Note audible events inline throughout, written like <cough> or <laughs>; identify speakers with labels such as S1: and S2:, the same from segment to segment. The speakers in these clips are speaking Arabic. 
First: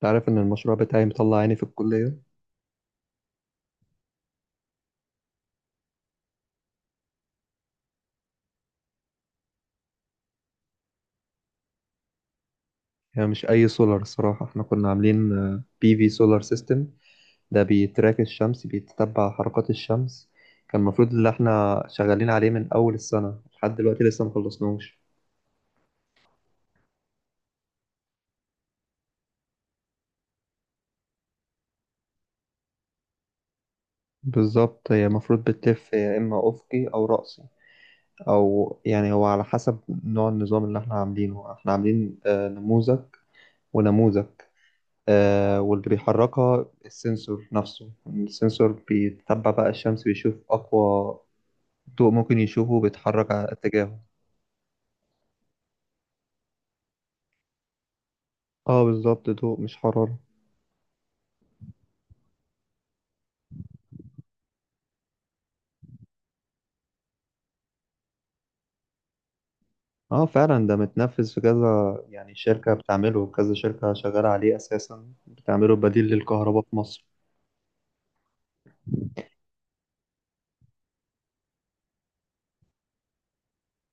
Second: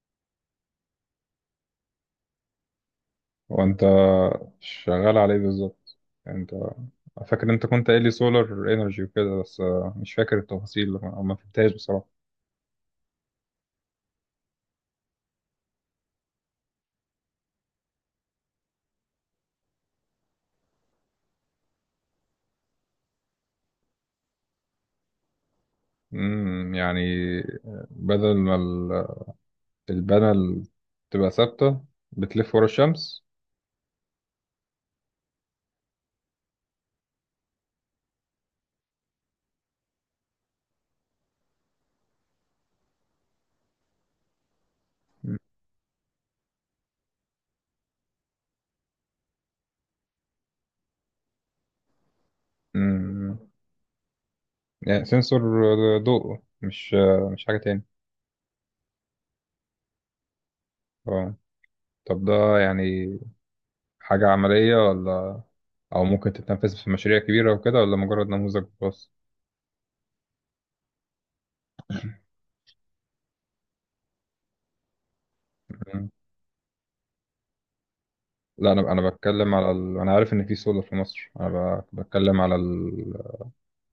S1: تعرف ان المشروع بتاعي مطلع عيني في الكلية.
S2: وانت شغال عليه بالظبط. يعني انت فاكر انت كنت قايل لي سولار انرجي وكده؟ بس مش فاكر التفاصيل او ما فهمتهاش بصراحه.
S1: هي مش اي سولار، الصراحة احنا كنا عاملين بي في سولار سيستم. ده بيتراك الشمس، بيتتبع حركات الشمس. كان المفروض ان احنا شغالين عليه من اول السنة لحد دلوقتي لسه مخلصناش.
S2: يعني بدل ما البانل تبقى ثابته، بتلف ورا الشمس.
S1: بالظبط، هي المفروض بتلف يا اما افقي او رأسي، او يعني هو على حسب نوع النظام اللي احنا عاملينه. احنا عاملين نموذج ونموذج آه، واللي بيحركها السنسور نفسه. السنسور بيتبع بقى الشمس، بيشوف اقوى ضوء ممكن يشوفه بيتحرك
S2: امم
S1: على اتجاهه.
S2: يعني سنسور ضوء، مش حاجه تاني.
S1: اه بالظبط، ضوء مش حرارة.
S2: اه، طب ده يعني حاجه عمليه، ولا او ممكن تتنفذ في مشاريع كبيره وكده، ولا مجرد نموذج بس؟
S1: اه فعلا ده متنفذ في كذا يعني شركة، بتعمله كذا شركة شغالة عليه أساسا، بتعمله بديل للكهرباء في مصر.
S2: لا، انا بتكلم على انا عارف ان في سولار في مصر. انا بتكلم على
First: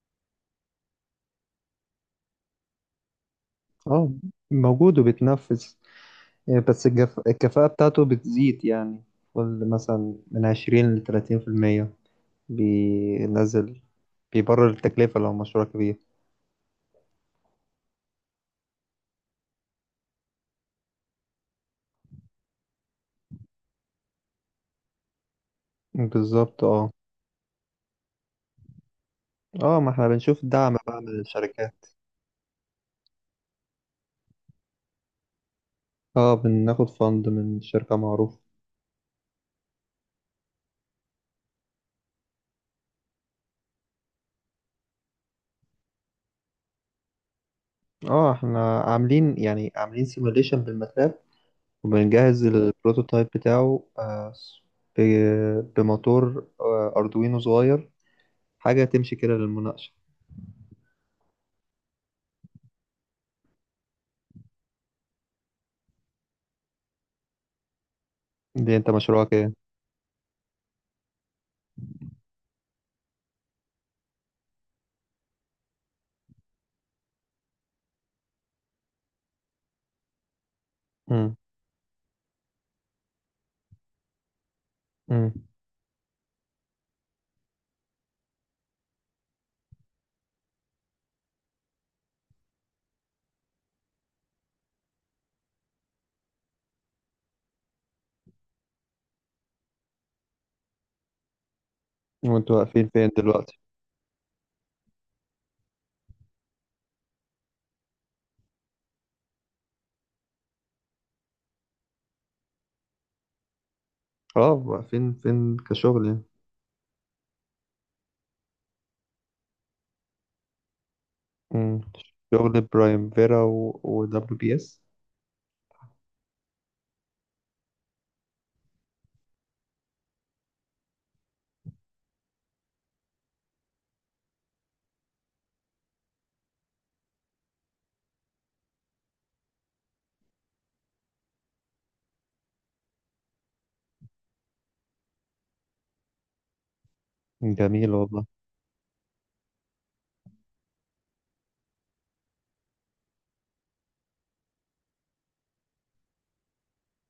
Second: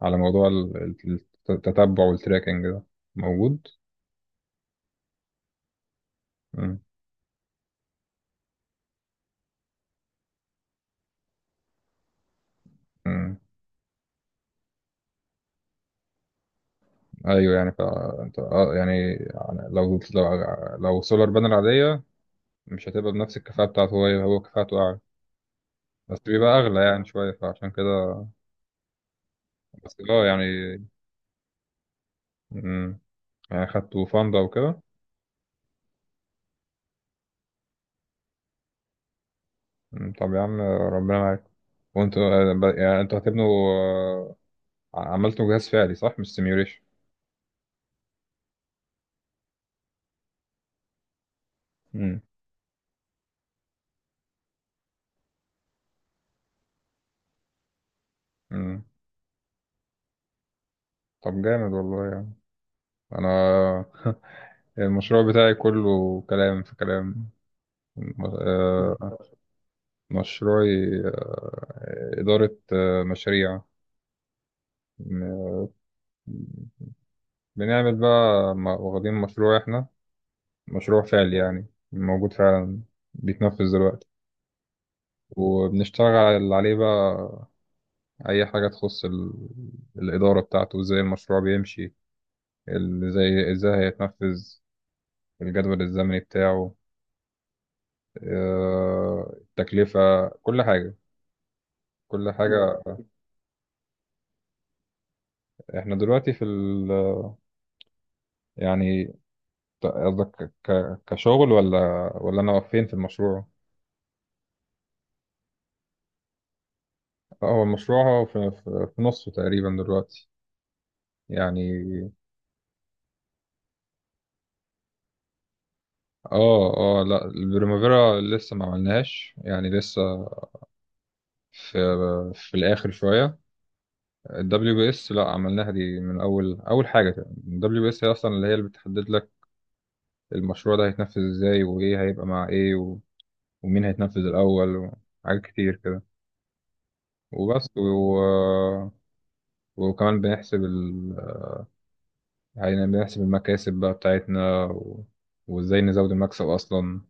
S2: على موضوع ال- التتبع والتراكنج ده موجود.
S1: اه موجود وبيتنفذ،
S2: مم.
S1: بس الكفاءة بتاعته بتزيد يعني. قول مثلا من 20 لـ30%
S2: مم.
S1: بينزل. بيبرر التكلفة لو مشروع كبير.
S2: ايوه يعني. فانت يعني لو سولار بانل عاديه، مش هتبقى بنفس الكفاءه بتاعته. هو كفاءته اعلى بس بيبقى
S1: بالظبط
S2: اغلى
S1: اه.
S2: يعني شويه، فعشان كده.
S1: اه ما
S2: بس
S1: احنا بنشوف
S2: يعني.
S1: دعم بقى من الشركات.
S2: مم. يعني خدتوا فاندا وكده.
S1: اه بناخد فند من شركة معروفة.
S2: مم. طب يا عم ربنا معاك. وانتوا يعني انتوا هتبنوا، عملتوا جهاز فعلي صح؟ مش سيميوليشن.
S1: اه احنا عاملين عاملين سيموليشن بالماتلاب،
S2: مم.
S1: وبنجهز البروتوتايب بتاعه، بموتور اردوينو صغير. حاجة
S2: مم.
S1: تمشي كده للمناقشة.
S2: طب جامد والله يعني. انا <laughs> المشروع بتاعي كله كلام في كلام. م-
S1: دي انت
S2: آه،
S1: مشروعك ايه؟
S2: مشروعي إدارة مشاريع. م- بنعمل بقى، واخدين مشروع، احنا مشروع
S1: مم.
S2: فعلي يعني، موجود فعلا، بيتنفذ دلوقتي.
S1: مم.
S2: وبنشتغل عليه بقى أي حاجة تخص الإدارة بتاعته، ازاي المشروع بيمشي، ازاي هيتنفذ، الجدول الزمني بتاعه، التكلفة، كل حاجة، كل
S1: وانتوا
S2: حاجة.
S1: واقفين فين دلوقتي؟
S2: احنا دلوقتي في ال، يعني قصدك كشغل، ولا انا فين في المشروع؟
S1: اه واقفين فين كشغل يعني.
S2: اه، هو المشروع، هو في نصه تقريبا دلوقتي يعني.
S1: مم. شغل برايم فيرا ودبليو بي اس.
S2: اه، اه، لا، البريمافيرا لسه ما عملناهاش يعني، لسه في في الاخر شويه. الدبليو بي اس لا عملناها، دي من اول اول حاجه. الـWBS هي اصلا اللي بتحدد لك المشروع ده هيتنفذ ازاي، وايه هيبقى مع ايه، ومين هيتنفذ الأول، وحاجات كتير كده. وبس
S1: جميل والله.
S2: وكمان بنحسب يعني بنحسب المكاسب بقى بتاعتنا، وإزاي نزود المكسب أصلا،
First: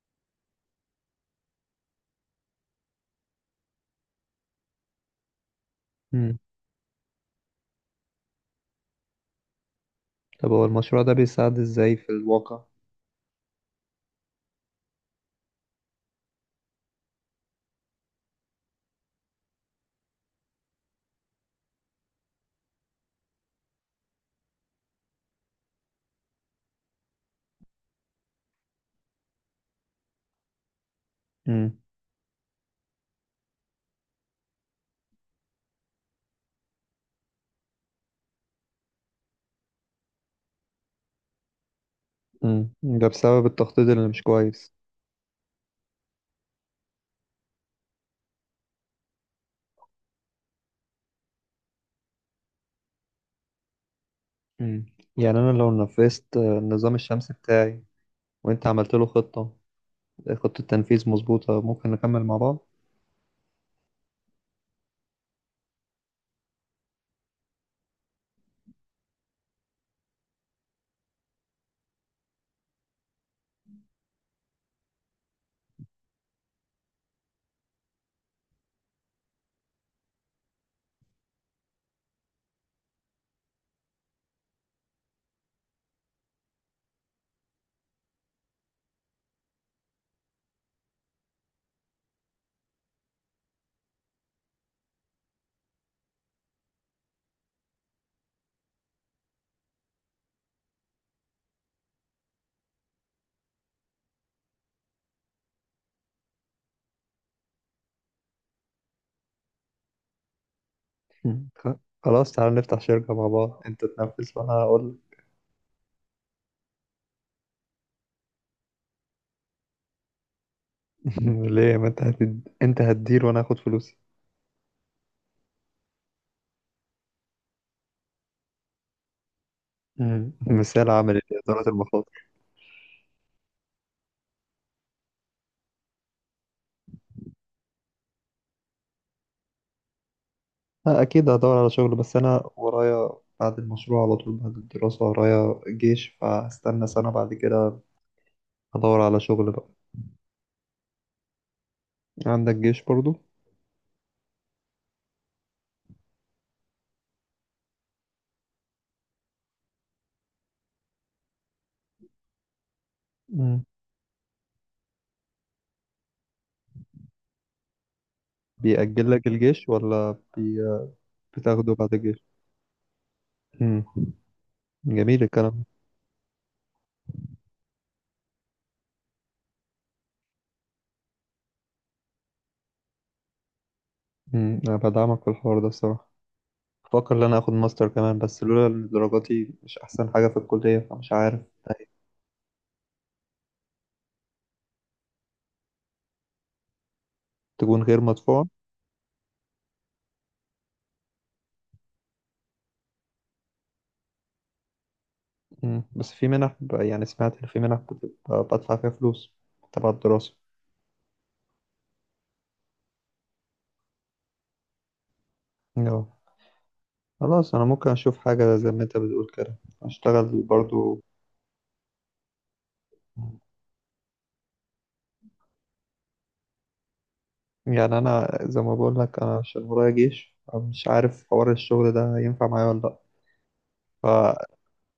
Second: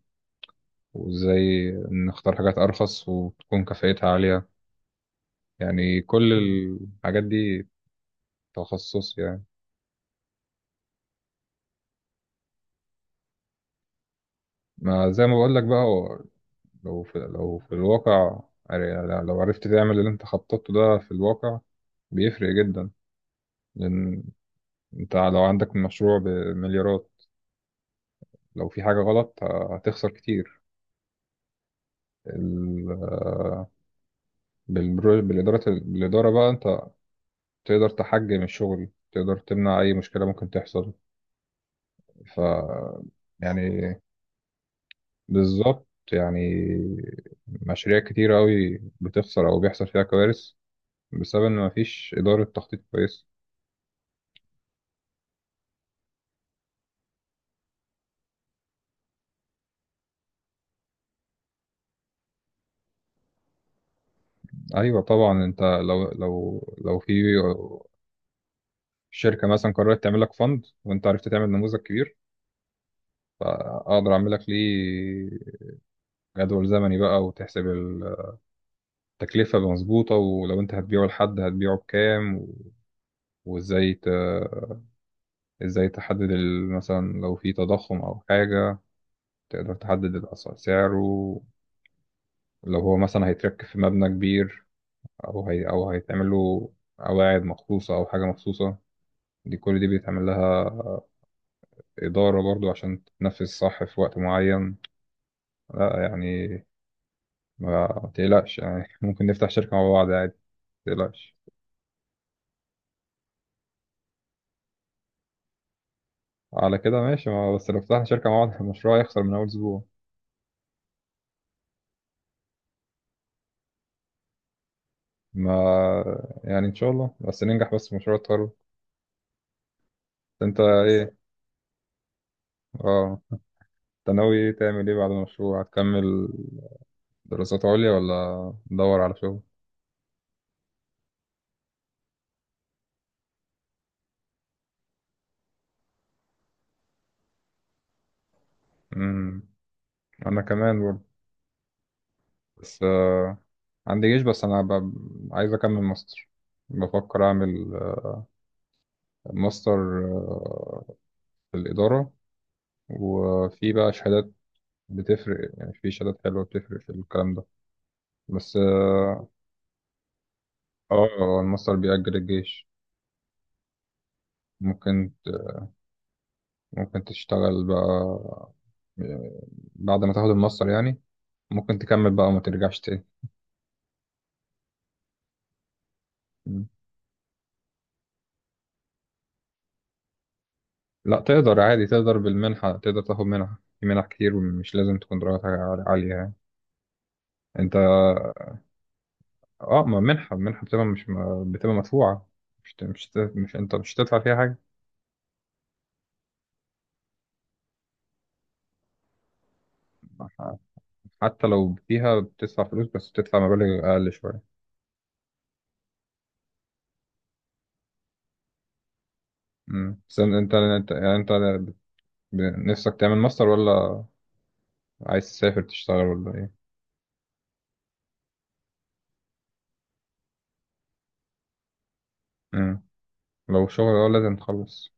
S2: وإزاي نختار حاجات أرخص وتكون كفاءتها عالية. يعني كل
S1: مم.
S2: الحاجات دي تخصص يعني.
S1: طب هو المشروع ده بيساعد ازاي في الواقع؟
S2: ما زي ما بقولك بقى، هو لو لو في الواقع، يعني لو عرفت تعمل اللي انت خططته ده في الواقع، بيفرق جدا. لأن انت لو عندك مشروع بمليارات، لو في حاجة غلط هتخسر كتير.
S1: مم.
S2: ال- بالإدارة بقى أنت تقدر تحجم الشغل، تقدر تمنع أي مشكلة ممكن تحصل. ف
S1: مم. ده بسبب التخطيط
S2: يعني
S1: اللي مش كويس.
S2: بالظبط، يعني مشاريع كتير أوي بتخسر أو بيحصل فيها كوارث، بسبب إن مفيش إدارة تخطيط كويس.
S1: مم. يعني أنا لو نفذت النظام الشمسي بتاعي وأنت عملت له خطة، خطة تنفيذ مظبوطة ممكن نكمل مع بعض.
S2: أيوة طبعا، أنت لو لو في شركة مثلا قررت تعمل لك فند، وأنت عرفت تعمل نموذج كبير، أقدر أعمل لك ليه جدول زمني بقى، وتحسب تكلفة مظبوطة. ولو انت هتبيعه لحد، هتبيعه بكام؟ وازاي ت... ازاي تحدد مثلا لو في تضخم او حاجة، تقدر تحدد الأسعار. سعره لو هو مثلا هيتركب في مبنى كبير، او او هيتعمل له قواعد مخصوصة او حاجة مخصوصة، دي كل دي بيتعمل لها إدارة برضو عشان تتنفذ صح في وقت معين. لا يعني، ما تقلقش يعني <laughs> ممكن نفتح شركة مع بعض عادي، ما تقلقش.
S1: مم. خلاص تعالى نفتح شركة مع بعض، أنت تنفذ وأنا هقول.
S2: على كده ماشي. ما بس لو فتحنا شركة مع بعض <laughs> المشروع هيخسر من أول أسبوع.
S1: <laughs> ليه، ما أنت أنت هتدير وأنا هاخد فلوسي.
S2: ما يعني، ان شاء الله بس ننجح بس في مشروع التخرج.
S1: مم.
S2: انت
S1: مثال
S2: ايه،
S1: عملي لإدارة المخاطر.
S2: اه انت ناوي تعمل ايه بعد المشروع؟ هتكمل دراسات عليا ولا تدور على شغل؟
S1: أكيد هدور على شغل، بس أنا ورايا بعد المشروع على طول، بعد الدراسة ورايا جيش، فهستنى 1 سنة بعد كده هدور على
S2: امم
S1: شغل بقى.
S2: انا كمان برضه.
S1: عندك
S2: بس
S1: جيش برضو.
S2: عندي جيش، بس انا عايز اكمل ماستر. بفكر اعمل ماستر آه، في الاداره.
S1: مم.
S2: وفي بقى شهادات بتفرق يعني، في شهادات حلوه بتفرق في الكلام ده. بس
S1: بيأجل لك
S2: اه.
S1: الجيش ولا؟ بتاخده
S2: الماستر
S1: بعد
S2: بيأجل
S1: الجيش.
S2: الجيش.
S1: امم.
S2: ممكن
S1: جميل الكلام.
S2: ممكن تشتغل بقى بعد ما تاخد الماستر يعني، ممكن تكمل بقى وما ترجعش تاني.
S1: امم، انا بدعمك في الحوار ده الصراحه.
S2: مم.
S1: بفكر ان انا اخد ماستر كمان، بس لولا ان درجاتي مش احسن حاجه في الكليه فمش
S2: لا،
S1: عارف
S2: تقدر عادي،
S1: طيب،
S2: تقدر بالمنحة، تقدر تاخد منحة. في منح كتير ومش لازم تكون درجاتها عالية يعني. انت
S1: تكون غير مدفوعه.
S2: اه، ما منحة منحة بتبقى، مش بتبقى مدفوعة. مش ت- مش ت- مش انت مش هتدفع فيها حاجة.
S1: امم، بس في منح يعني سمعت ان في منح بتبقى بدفع فيها فلوس تبع الدراسه.
S2: ح- حتى لو فيها بتدفع فلوس، بس بتدفع مبالغ أقل شوية.
S1: اه خلاص، انا ممكن اشوف حاجه زي ما انت بتقول كده،
S2: مم. بس
S1: اشتغل برضو.
S2: انت ب- نفسك تعمل ماستر، ولا عايز تسافر تشتغل، ولا ايه؟
S1: يعني انا زي ما بقول لك، انا عشان ورايا جيش مش عارف حوار الشغل ده ينفع معايا
S2: مم.
S1: ولا
S2: لو شغل اه لازم
S1: لا.
S2: تخلص.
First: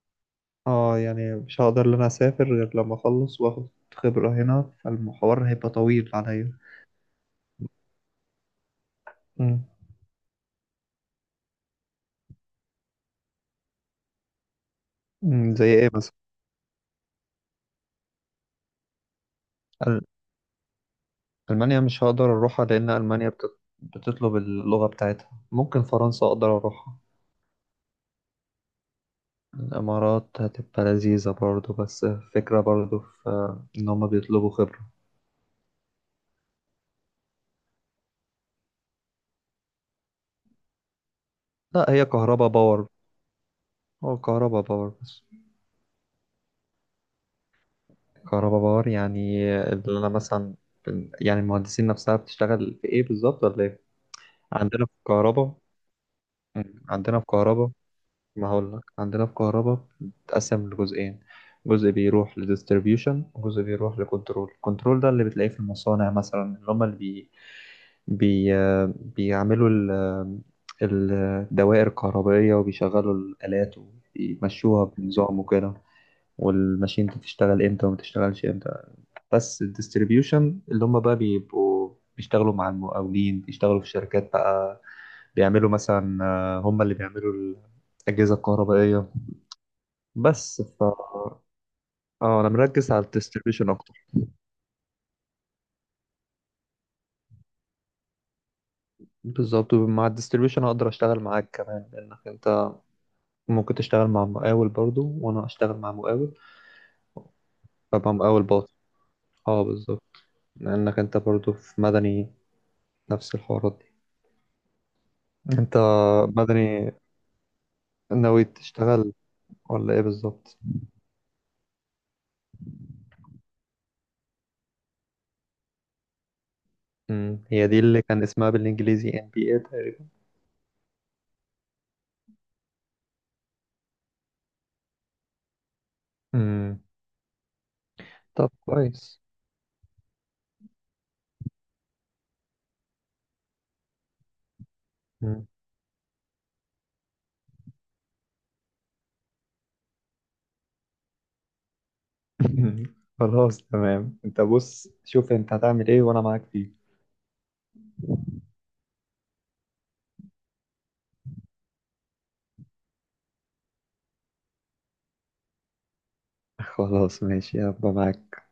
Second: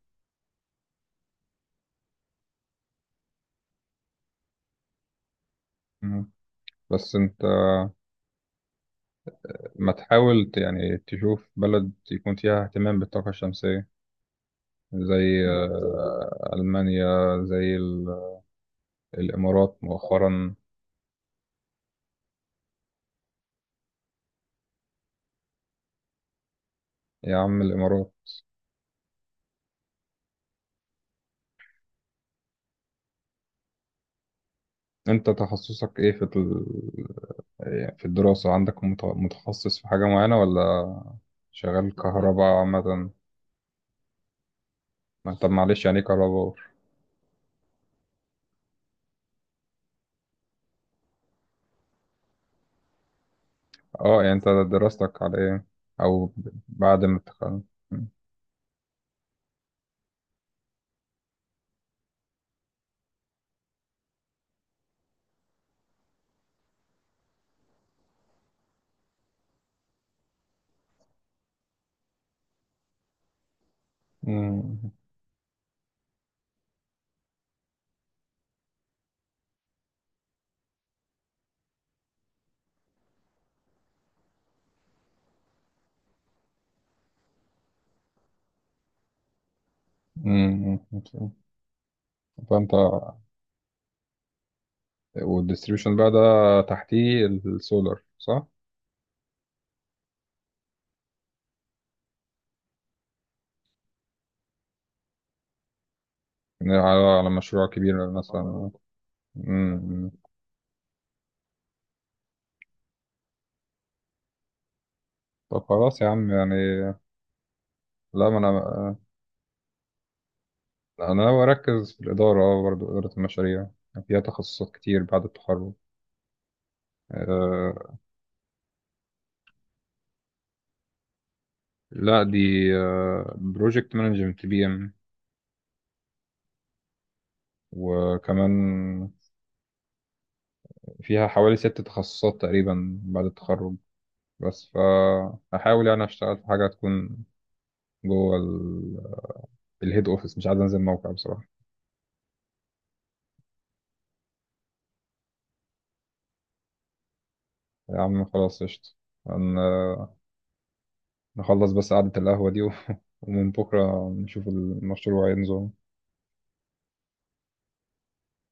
S1: اه يعني مش هقدر ان انا اسافر غير لما اخلص واخد خبرة هنا، فالمحور هيبقى طويل عليا.
S2: بس انت
S1: مم.
S2: ما تحاول يعني تشوف بلد يكون فيها اهتمام بالطاقة الشمسية، زي
S1: مم، زي ايه مثلا؟
S2: ألمانيا، زي الإمارات
S1: أل-
S2: مؤخرا.
S1: المانيا مش هقدر اروحها لان المانيا بتطلب اللغة بتاعتها. ممكن فرنسا اقدر اروحها.
S2: يا عم الإمارات.
S1: الامارات هتبقى لذيذة برضو، بس فكرة برضو في ان هما بيطلبوا خبرة.
S2: انت تخصصك ايه في يعني في الدراسة، عندك متخصص في حاجة معينة، ولا
S1: لا
S2: شغال
S1: هي كهربا
S2: كهرباء
S1: باور،
S2: عامة؟
S1: هو كهربا باور بس.
S2: طب معلش، يعني ايه كهرباء؟
S1: كهربا باور يعني، اللي انا مثلا، يعني المهندسين نفسها بتشتغل في ايه بالظبط ولا ايه؟
S2: اه، يعني انت
S1: عندنا في
S2: دراستك على
S1: الكهرباء.
S2: ايه؟ او
S1: مم.
S2: بعد ما
S1: عندنا في
S2: تخلص.
S1: كهرباء.
S2: مم.
S1: ما هقول لك، عندنا في كهرباء بتتقسم لجزئين، جزء بيروح لديستريبيوشن وجزء بيروح لكنترول. الكنترول ده اللي بتلاقيه في المصانع مثلا، اللي هم اللي بي... بي... آه، بيعملوا ال... آه، الدوائر الكهربائية وبيشغلوا الآلات
S2: مم.
S1: وبيمشوها بنظام وكده. والماشين دي بتشتغل امتى وما بتشتغلش امتى. بس الديستريبيوشن، اللي هم بقى بيبقوا بيشتغلوا مع المقاولين، بيشتغلوا في شركات بقى، بيعملوا مثلا، هم اللي بيعملوا الأجهزة الكهربائية بس.
S2: مم.
S1: ف اه انا
S2: فانت،
S1: مركز على الديستريبيوشن اكتر.
S2: والديستريبيوشن بقى ده تحتيه السولار صح؟
S1: بالظبط، مع الديستريبيوشن هقدر اشتغل معاك كمان لانك انت ممكن تشتغل مع مقاول برضو وانا اشتغل مع مقاول،
S2: يعني على على مشروع كبير
S1: فبقى مقاول
S2: مثلا.
S1: باطن. اه
S2: امم.
S1: بالظبط، لانك انت برضو في مدني نفس الحوارات دي.
S2: طب
S1: انت
S2: خلاص يا عم يعني.
S1: مدني،
S2: لا ما
S1: ناوي
S2: انا،
S1: تشتغل ولا ايه بالظبط؟
S2: انا ناوي اركز في الاداره. برضه اداره المشاريع فيها تخصصات كتير بعد التخرج.
S1: امم، هي دي
S2: أه،
S1: اللي كان اسمها بالانجليزي NPI تقريبا.
S2: لا دي بروجكت مانجمنت، PM.
S1: امم، طب
S2: وكمان
S1: كويس.
S2: فيها حوالي ست تخصصات تقريبا بعد التخرج. بس
S1: مم.
S2: فأحاول يعني أشتغل في حاجة تكون جوه الهيد أوفيس، مش عايز أنزل موقع بصراحة.
S1: <laughs> خلاص تمام، انت بص شوف انت هتعمل ايه وانا معاك فيه.
S2: يا عم خلاص قشطة، هن- نخلص بس قعدة القهوة دي، <laughs> ومن بكرة نشوف المشروع هينزل.
S1: <laughs> خلاص ماشي، هبقى معاك.